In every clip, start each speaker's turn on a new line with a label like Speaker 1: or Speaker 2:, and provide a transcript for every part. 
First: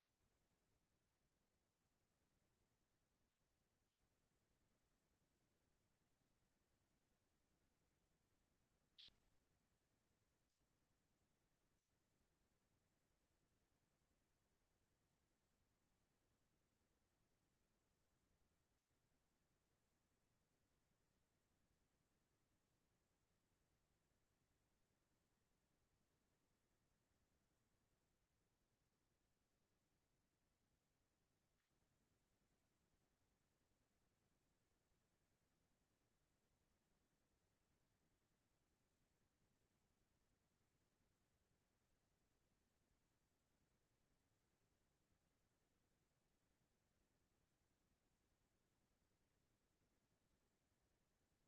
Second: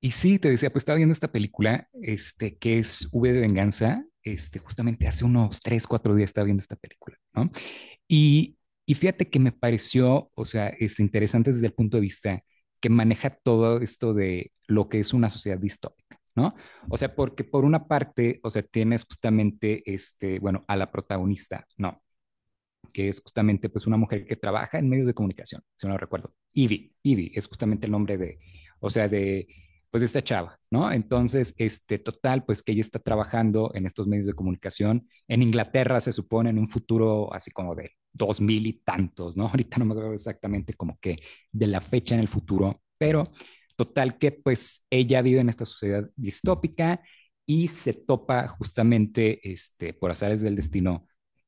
Speaker 1: Y sí, te decía, pues estaba viendo esta película, este, que es V de Venganza, este, justamente hace unos tres, cuatro días estaba viendo esta película, ¿no? Y, y fíjate que me pareció, o sea, este, interesante desde el punto de vista que maneja todo esto de lo que es una sociedad distópica, ¿no? O sea, porque por una parte, o sea, tienes justamente, este, bueno, a la protagonista, ¿no?, que es justamente pues una mujer que trabaja en medios de comunicación, si no lo recuerdo. Ivy es justamente el nombre de, o sea, de pues de esta chava, ¿no? Entonces, este total, pues que ella está trabajando en estos medios de comunicación en Inglaterra, se supone, en un futuro así como de dos mil y tantos, ¿no? Ahorita no me acuerdo exactamente como que de la fecha en el futuro, pero total que pues ella vive en esta sociedad distópica y se topa justamente, este, por azares del destino,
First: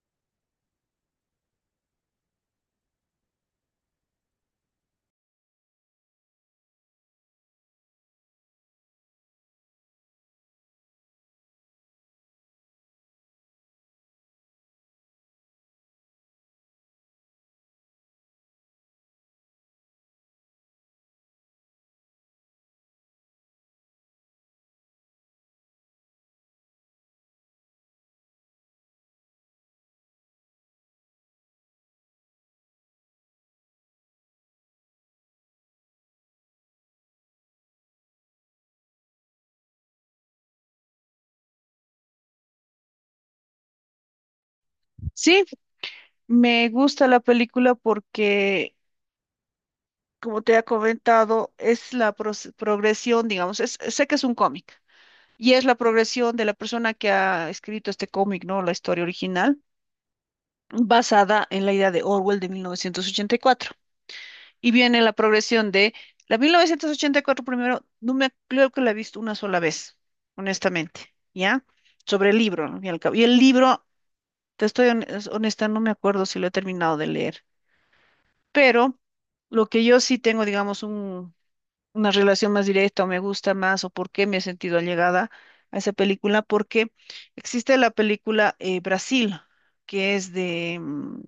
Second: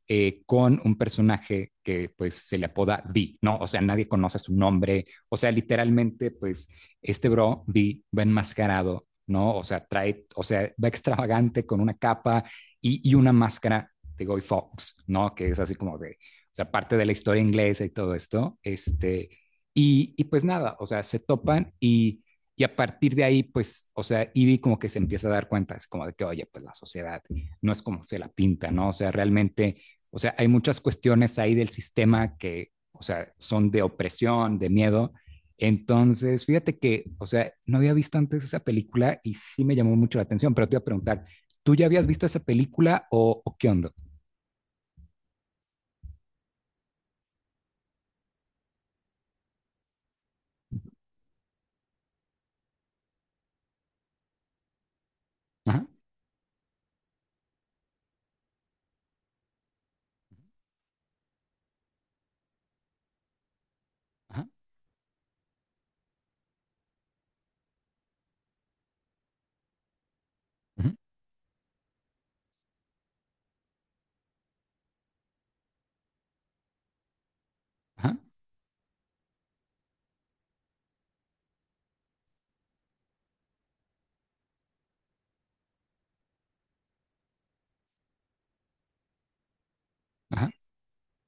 Speaker 1: con un personaje que pues se le apoda V, ¿no? O sea, nadie conoce su nombre, o sea, literalmente pues este bro V va enmascarado, ¿no? O sea, trae, o sea, va extravagante con una capa y una máscara de Guy Fox, ¿no? Que es así como de, o sea, parte de la historia inglesa y todo esto, este, y pues nada, o sea, se topan y... Y a partir de ahí, pues, o sea, Ivy como que se empieza a dar cuenta, es como de que, oye, pues la sociedad no es como se la pinta, ¿no? O sea, realmente o sea, hay muchas cuestiones ahí del sistema que, o sea, son de opresión, de miedo. Entonces, fíjate que, o sea, no había visto antes esa película y sí me llamó mucho la atención, pero te iba a preguntar, ¿tú ya habías visto esa película o qué onda?
Speaker 2: Sí, me gusta la película porque, como te he comentado, es la progresión, digamos, sé que es un cómic y es la
Speaker 1: Ajá,
Speaker 2: progresión de la persona que ha escrito este cómic, ¿no? La historia original, basada en la idea de Orwell de 1984. Y cuatro.
Speaker 1: ajá,
Speaker 2: Y viene la progresión de la 1984 primero, no me creo que la he visto una sola vez,
Speaker 1: ujú,
Speaker 2: honestamente, ¿ya? Sobre el libro, ¿no? Y el libro, te estoy honesta, no me acuerdo si lo he terminado de leer.
Speaker 1: ajá,
Speaker 2: Pero lo que yo sí tengo, digamos, una relación más directa o me gusta más o por qué me he sentido allegada a esa película, porque existe la película Brasil, que es
Speaker 1: ajá,
Speaker 2: de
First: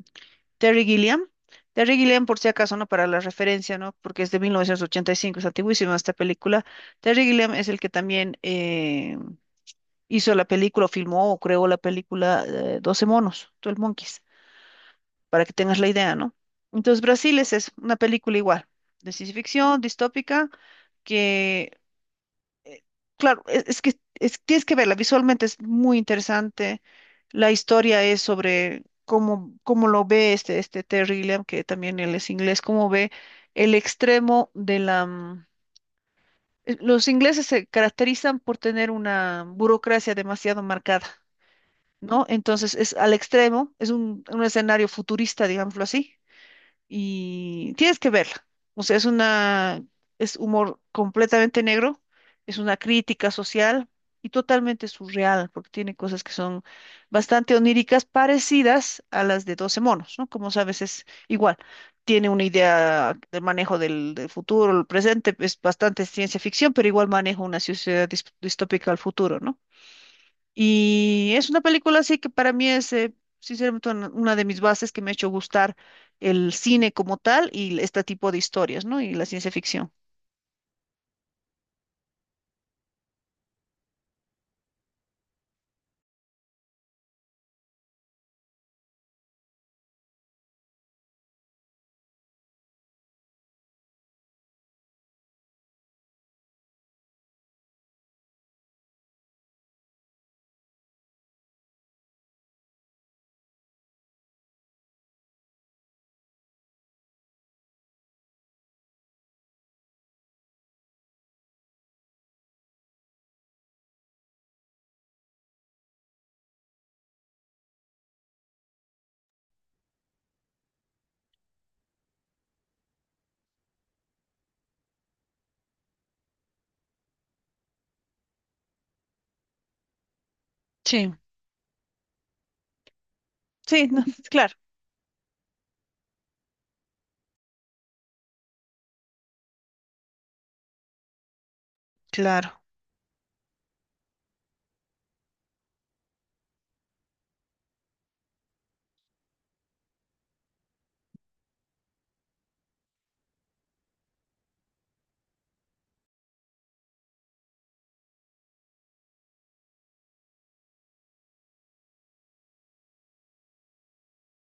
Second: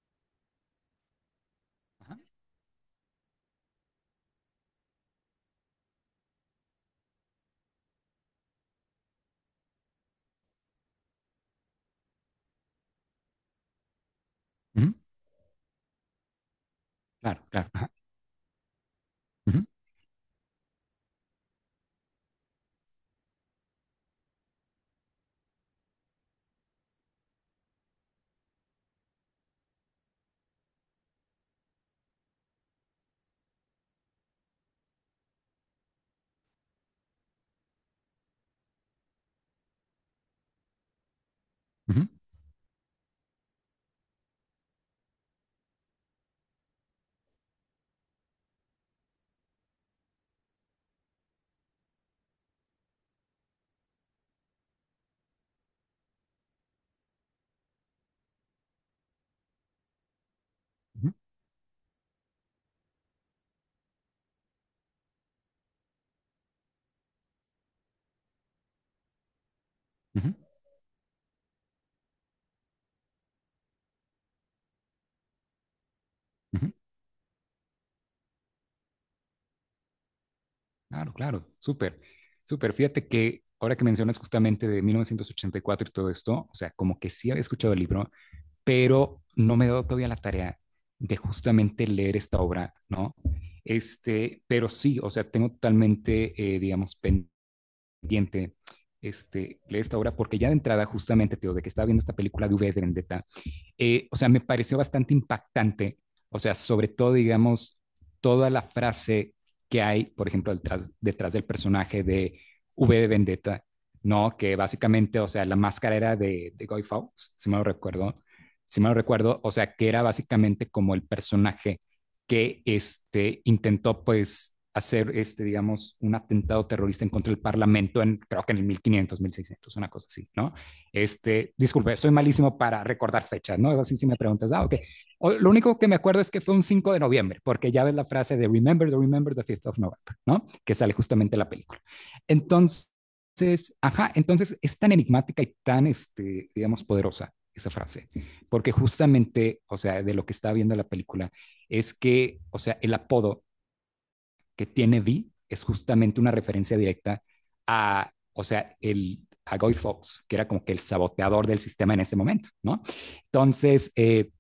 Speaker 2: Terry Gilliam. Terry
Speaker 1: ajá,
Speaker 2: Gilliam, por si acaso, ¿no? Para la referencia, ¿no? Porque es de 1985, es antiguísima esta película. Terry Gilliam es el que también hizo la película, o filmó o creó la película, 12 monos, 12 Monkeys,
Speaker 1: ujú,
Speaker 2: para que tengas la idea, ¿no? Entonces, Brasil
Speaker 1: claro,
Speaker 2: es eso,
Speaker 1: claro, ajá,
Speaker 2: una película igual, de ciencia
Speaker 1: ujú,
Speaker 2: ficción, distópica, que, eh, claro, es que tienes que verla, visualmente es muy interesante. La historia es sobre cómo lo ve este Terry Gilliam, que también él es inglés. Cómo ve el extremo de los ingleses se caracterizan por tener una burocracia demasiado marcada,
Speaker 1: ujú,
Speaker 2: ¿no? Entonces es al extremo, es un escenario futurista, digámoslo así, y tienes que verla. O sea, es una, es humor completamente negro, es una crítica social y totalmente surreal, porque tiene cosas que son bastante oníricas, parecidas a las de 12 monos, ¿no? Como sabes, es
Speaker 1: ujú,
Speaker 2: igual. Tiene una idea del manejo del futuro, el presente, es bastante ciencia ficción, pero igual maneja una sociedad distópica al futuro, ¿no?
Speaker 1: ujú,
Speaker 2: Y es una película así que para mí es, sinceramente, una de mis bases que me ha hecho gustar el
Speaker 1: ujú,
Speaker 2: cine como tal y este tipo de historias, ¿no? Y la ciencia ficción.
Speaker 1: claro, claro, súper, súper. Fíjate que ahora que mencionas justamente de 1984 y cuatro y todo esto, o sea, como que sí había escuchado el libro, pero no me he dado todavía la tarea de justamente leer esta obra, ¿no? Este, pero sí, o sea, tengo totalmente, digamos, pendiente este, leer esta obra, porque ya de entrada, justamente, te digo, de que estaba viendo esta película de V de Vendetta, o sea, me pareció bastante impactante, o sea, sobre todo, digamos, toda la frase que hay, por ejemplo, detrás del personaje de V de Vendetta, ¿no? Que básicamente, o sea, la máscara era de Guy Fawkes, si me lo recuerdo, si me lo recuerdo, o sea, que era básicamente como el personaje que este, intentó, pues, hacer, este, digamos, un atentado terrorista en contra del Parlamento en, creo que en el 1500, 1600, una cosa así, ¿no?
Speaker 2: Sí,
Speaker 1: Este, disculpe, soy malísimo para recordar fechas, ¿no? Es
Speaker 2: sí,
Speaker 1: así
Speaker 2: no,
Speaker 1: si me preguntas,
Speaker 2: claro,
Speaker 1: ah, ok. Lo único que me acuerdo es que fue un 5 de noviembre, porque ya ves la frase de remember the 5th of November, ¿no? Que sale justamente en la película.
Speaker 2: claro.
Speaker 1: Entonces, ajá, entonces es tan enigmática y tan, este, digamos, poderosa esa frase, porque justamente, o sea, de lo que está viendo la película, es que, o sea, el apodo que tiene Vi es justamente una referencia directa a, o sea, el, a Guy Fawkes, que era como que el saboteador del sistema en ese momento, ¿no? Entonces,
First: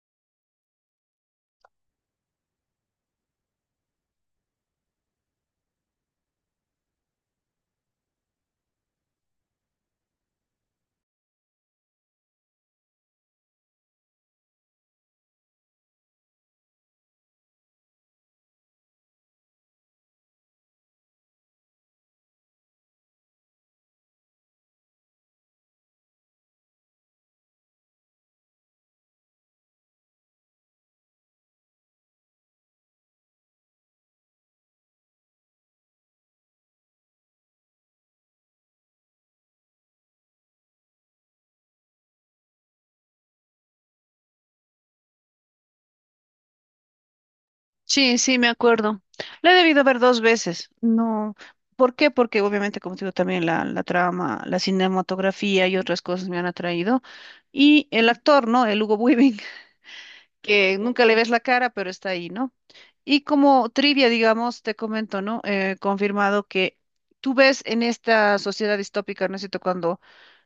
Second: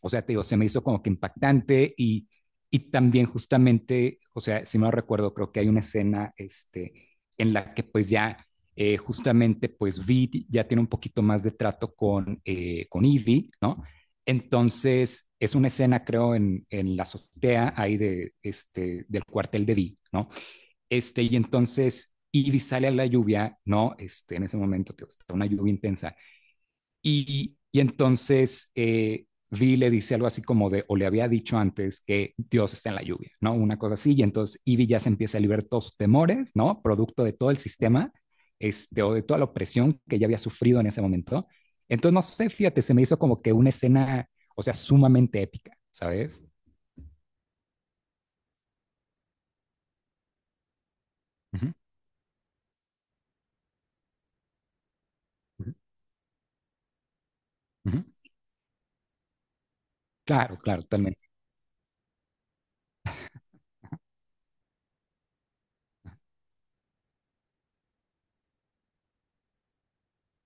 Speaker 1: o sea, te digo, se me hizo como que impactante y también justamente, o sea, si me lo recuerdo, creo que hay una escena este, en la que pues ya justamente pues Vid ya tiene un poquito más de trato con Ivy, ¿no? Entonces es una escena creo en la azotea ahí de, este, del cuartel de Vid, ¿no? Este, y entonces Ivy sale a la lluvia, ¿no? Este, en ese momento tío, está una lluvia intensa y entonces Vi le dice algo así como de, o le había dicho antes que Dios está en la lluvia, ¿no? Una cosa así. Y entonces Ivy ya se empieza a liberar todos sus temores, ¿no? Producto de todo el sistema, este, o de toda la opresión que ella había sufrido en ese momento. Entonces, no sé, fíjate, se me hizo como que una escena, o sea, sumamente épica, ¿sabes?
Speaker 2: Sí, sí, me acuerdo. La he debido ver dos veces. No,
Speaker 1: Uh -huh,
Speaker 2: ¿por qué? Porque obviamente, como te digo, también la trama, la
Speaker 1: uh
Speaker 2: cinematografía
Speaker 1: -huh,
Speaker 2: y otras cosas me han atraído. Y
Speaker 1: uh -huh.
Speaker 2: el actor, ¿no? El Hugo Weaving,
Speaker 1: Claro,
Speaker 2: que
Speaker 1: claro,
Speaker 2: nunca le
Speaker 1: totalmente.
Speaker 2: ves la cara, pero está ahí, ¿no? Y como trivia, digamos, te comento, ¿no? Confirmado que tú ves en esta sociedad distópica, ¿no es cierto?, cuando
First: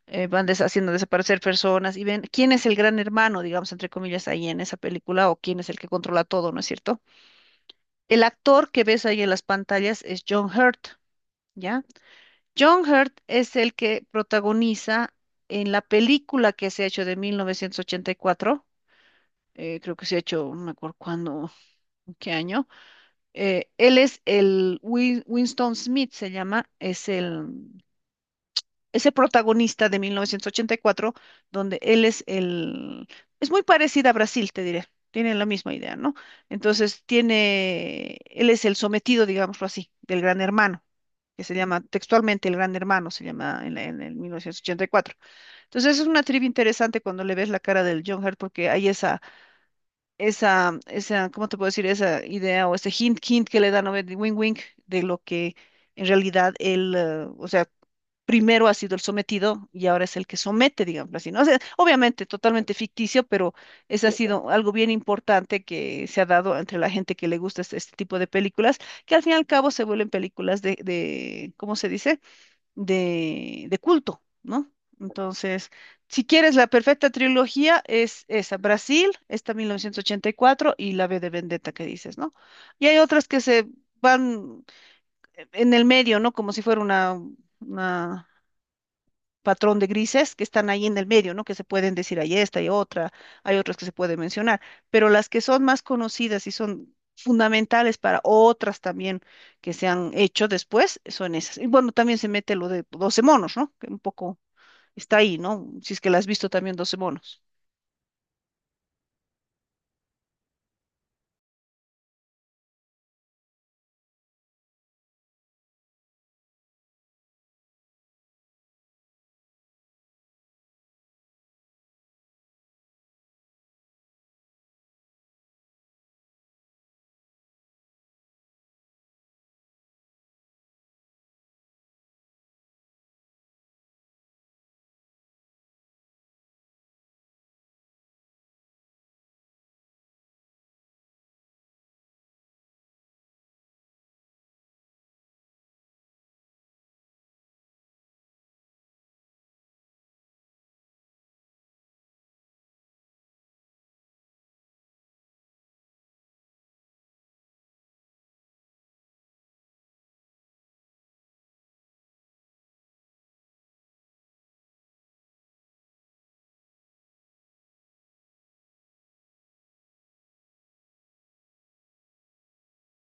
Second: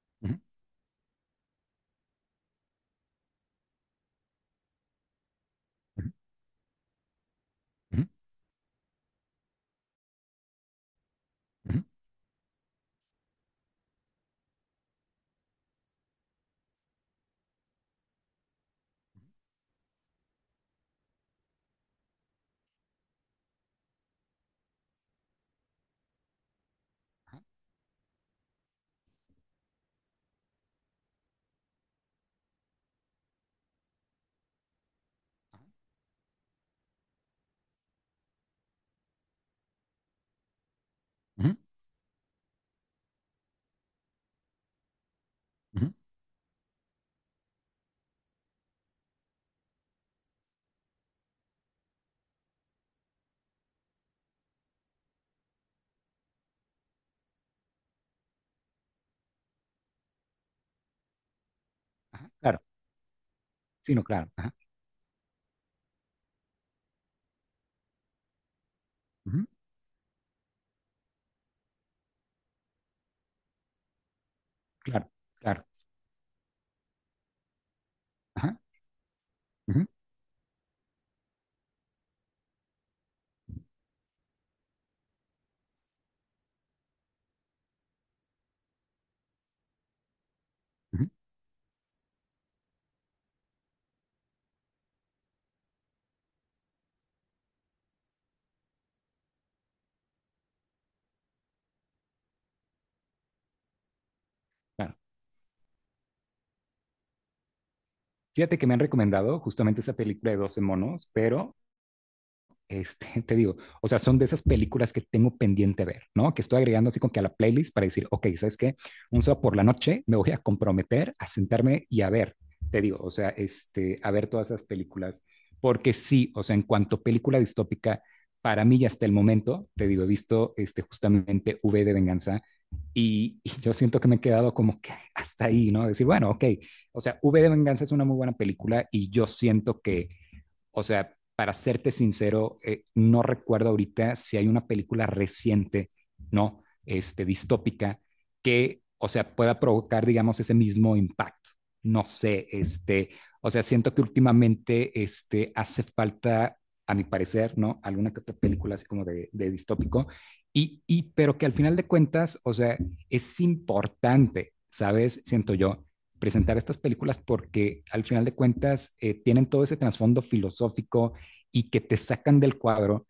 Speaker 1: Uh-huh,
Speaker 2: van haciendo desaparecer personas y ven quién es el gran hermano, digamos, entre comillas, ahí en esa película, o quién es el que controla todo, ¿no es cierto?
Speaker 1: uh-huh,
Speaker 2: El actor que ves ahí en las pantallas es John Hurt,
Speaker 1: uh-huh,
Speaker 2: ¿ya? John Hurt es el que protagoniza en la película que se ha hecho de 1984. Creo que se ha hecho, no me acuerdo cuándo, qué año. Él es el Winston Smith, se llama, es el ese protagonista de 1984, donde él es el, es muy parecida a Brasil, te diré. Tienen la misma idea, ¿no? Entonces tiene, él es el sometido, digámoslo así, del gran hermano, que se
Speaker 1: uh-huh,
Speaker 2: llama textualmente el gran hermano, se llama en, en el 1984.
Speaker 1: uh-huh.
Speaker 2: Entonces es una trivia interesante cuando le ves la cara del John Hurt, porque hay esa, esa, esa, ¿cómo te puedo decir? Esa idea o ese hint que le dan, ¿no? De wing de lo que en realidad él, o sea, primero ha sido el sometido y ahora es el que somete, digamos así, ¿no? O sea, obviamente
Speaker 1: Ajá, claro,
Speaker 2: totalmente ficticio, pero
Speaker 1: sí, no,
Speaker 2: ese ha
Speaker 1: claro.
Speaker 2: sido
Speaker 1: Ajá,
Speaker 2: algo bien importante que se ha dado entre la gente que le gusta este tipo de películas, que al fin y
Speaker 1: uh-huh,
Speaker 2: al cabo se vuelven películas de, ¿cómo se dice?, de culto, ¿no?
Speaker 1: claro, claro.
Speaker 2: Entonces, si quieres la perfecta trilogía, es esa:
Speaker 1: Ajá,
Speaker 2: Brasil, esta
Speaker 1: uh-huh,
Speaker 2: 1984 y cuatro y la B de Vendetta que dices, ¿no? Y hay otras que se van en el medio, ¿no? Como si fuera una patrón de grises que están ahí en el
Speaker 1: uh-huh,
Speaker 2: medio, ¿no? Que se pueden decir, hay esta, hay otra, hay otras que se pueden mencionar, pero las que son más conocidas y son fundamentales para otras también que se han hecho después, son esas. Y bueno, también se mete lo de 12 monos, ¿no? Que un poco
Speaker 1: claro.
Speaker 2: está ahí, ¿no? Si es que la has visto también, doce monos.
Speaker 1: Fíjate que me han recomendado justamente esa película de doce monos, pero este, te digo, o sea, son de esas películas que tengo pendiente ver, ¿no? Que estoy agregando así como que a la playlist para decir, ok, ¿sabes qué? Un sábado por la noche me voy a comprometer a sentarme y a ver, te digo, o sea, este, a ver todas esas películas, porque sí, o sea, en cuanto a película distópica, para mí ya hasta el momento, te digo, he visto este, justamente V de Venganza yo siento que me he quedado como que hasta ahí, ¿no? Decir, bueno, ok, o sea, V de Venganza es una muy buena película y yo siento que o sea, para serte sincero, no recuerdo ahorita si hay una película reciente, ¿no? Este, distópica, que, o sea, pueda provocar, digamos, ese mismo impacto. No sé, este, o sea, siento que últimamente, este, hace falta, a mi parecer, ¿no? Alguna que otra película así como de distópico, pero que al final de cuentas, o sea, es importante, ¿sabes? Siento yo, presentar estas películas porque al final de cuentas tienen todo ese trasfondo filosófico y que te sacan del cuadro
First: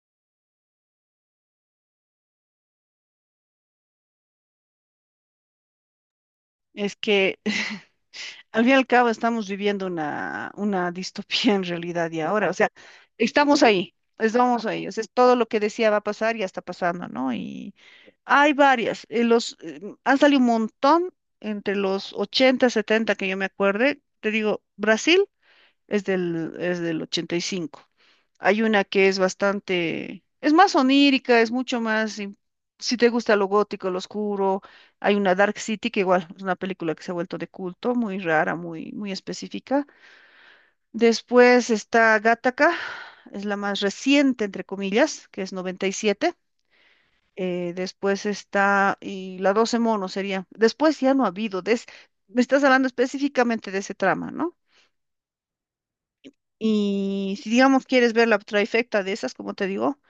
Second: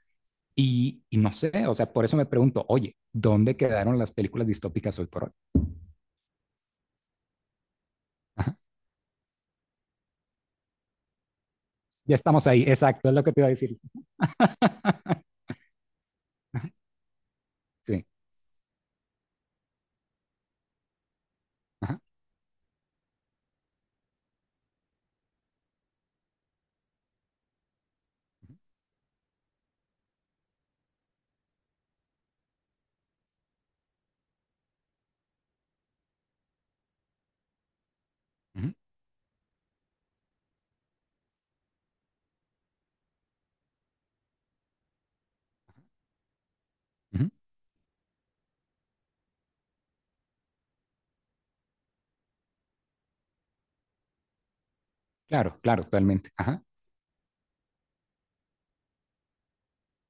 Speaker 1: no sé, o sea, por eso me pregunto, oye, ¿dónde quedaron las películas distópicas hoy por hoy?
Speaker 2: Es que
Speaker 1: Ajá.
Speaker 2: al fin y al cabo estamos viviendo una distopía en realidad
Speaker 1: Ya
Speaker 2: y
Speaker 1: estamos
Speaker 2: ahora, o
Speaker 1: ahí,
Speaker 2: sea,
Speaker 1: exacto, es lo que te iba a decir.
Speaker 2: estamos ahí, o sea, es todo lo que decía va a pasar, ya está pasando, ¿no? Y
Speaker 1: Sí,
Speaker 2: hay varias, han salido un montón entre
Speaker 1: ajá.
Speaker 2: los 80 70 que yo me acuerde, te digo, Brasil es es del ochenta y cinco. Hay una que es bastante, es más onírica, es mucho más, si te gusta lo gótico, lo oscuro, hay una, Dark City, que igual es una película que se ha vuelto de culto, muy rara,
Speaker 1: Ujú.
Speaker 2: muy, muy específica. Después está Gattaca, es la más reciente, entre comillas, que es 97.
Speaker 1: Ujú.
Speaker 2: Después está, y la 12 monos sería. Después ya no ha habido, me estás hablando específicamente de ese trama, ¿no?
Speaker 1: Claro, claro, totalmente. Ajá.
Speaker 2: Y si, digamos, quieres ver la trifecta de esas, como te digo,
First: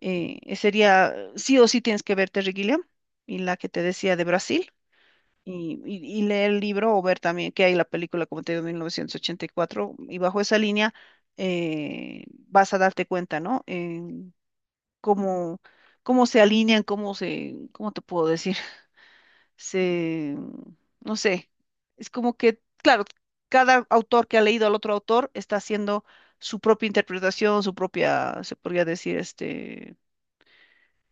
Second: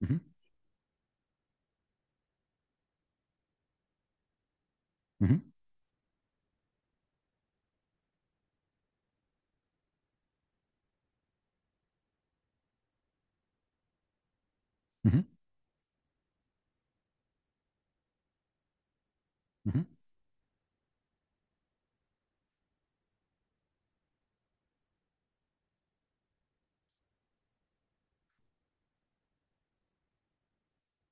Speaker 1: Ujú.
Speaker 2: eh, sería, sí o sí tienes que ver Terry Gilliam y la que te decía de Brasil,
Speaker 1: Ujú.
Speaker 2: y leer el libro o ver también que hay la película, como te digo, 1984, y cuatro, y bajo esa línea vas a darte cuenta, ¿no? En
Speaker 1: Ujú.
Speaker 2: cómo, cómo se alinean, cómo se, ¿cómo te puedo decir?,
Speaker 1: Ujú.
Speaker 2: se, no sé, es como que, claro, cada autor que ha leído al otro autor está haciendo su propia interpretación, su propia, se podría decir, este,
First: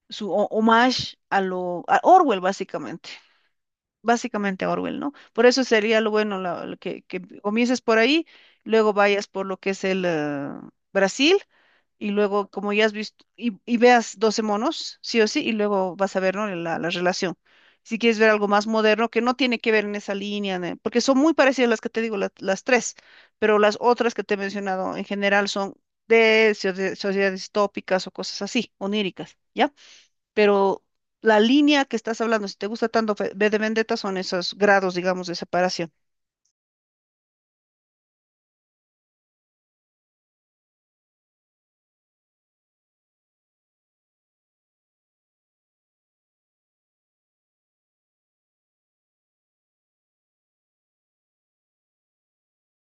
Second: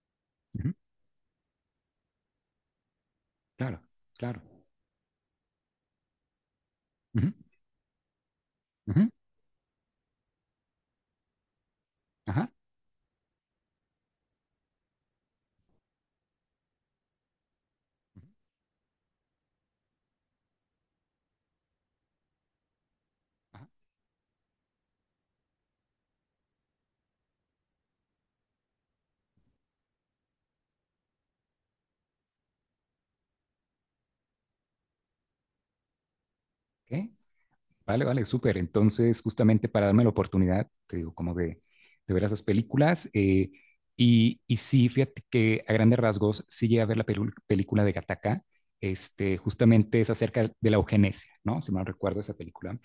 Speaker 2: su
Speaker 1: Ujú.
Speaker 2: homage a lo, a Orwell, básicamente
Speaker 1: Claro, claro.
Speaker 2: básicamente Orwell, ¿no? Por eso sería lo bueno, lo que
Speaker 1: Ujú.
Speaker 2: comiences por ahí, luego
Speaker 1: Ujú.
Speaker 2: vayas por lo que es el Brasil, y luego,
Speaker 1: Ajá.
Speaker 2: como ya has visto, y veas 12 monos, sí o sí, y luego vas a ver, ¿no?, la relación. Si quieres
Speaker 1: Ujú.
Speaker 2: ver algo más moderno, que no tiene que ver en esa línea, porque son muy parecidas las que te digo, las tres, pero
Speaker 1: Ajá.
Speaker 2: las otras que te he mencionado en general son de sociedades tópicas o cosas así, oníricas, ¿ya? Pero la línea que estás hablando, si te gusta tanto V de Vendetta, son esos grados, digamos, de separación.
Speaker 1: Ok. Vale, vale, súper. Entonces, justamente para darme la oportunidad, te digo, como de ver esas películas. Y sí, fíjate que a grandes rasgos sí llegué a ver la película de Gattaca. Este, justamente es acerca de la eugenesia, ¿no? Si mal recuerdo esa película.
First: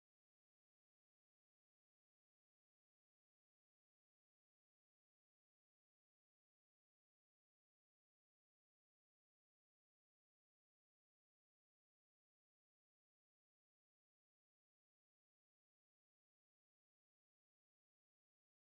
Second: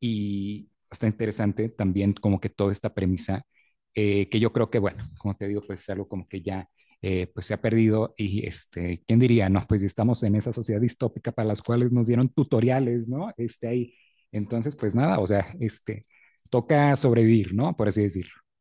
Speaker 1: Y está interesante también como que toda esta premisa, que yo creo que, bueno, como te digo, pues es algo como que ya pues se ha perdido y este, ¿quién diría? No, pues estamos en esa sociedad distópica para las cuales nos dieron tutoriales, ¿no? Este ahí. Entonces, pues nada, o sea, este, toca sobrevivir, ¿no? Por así decirlo.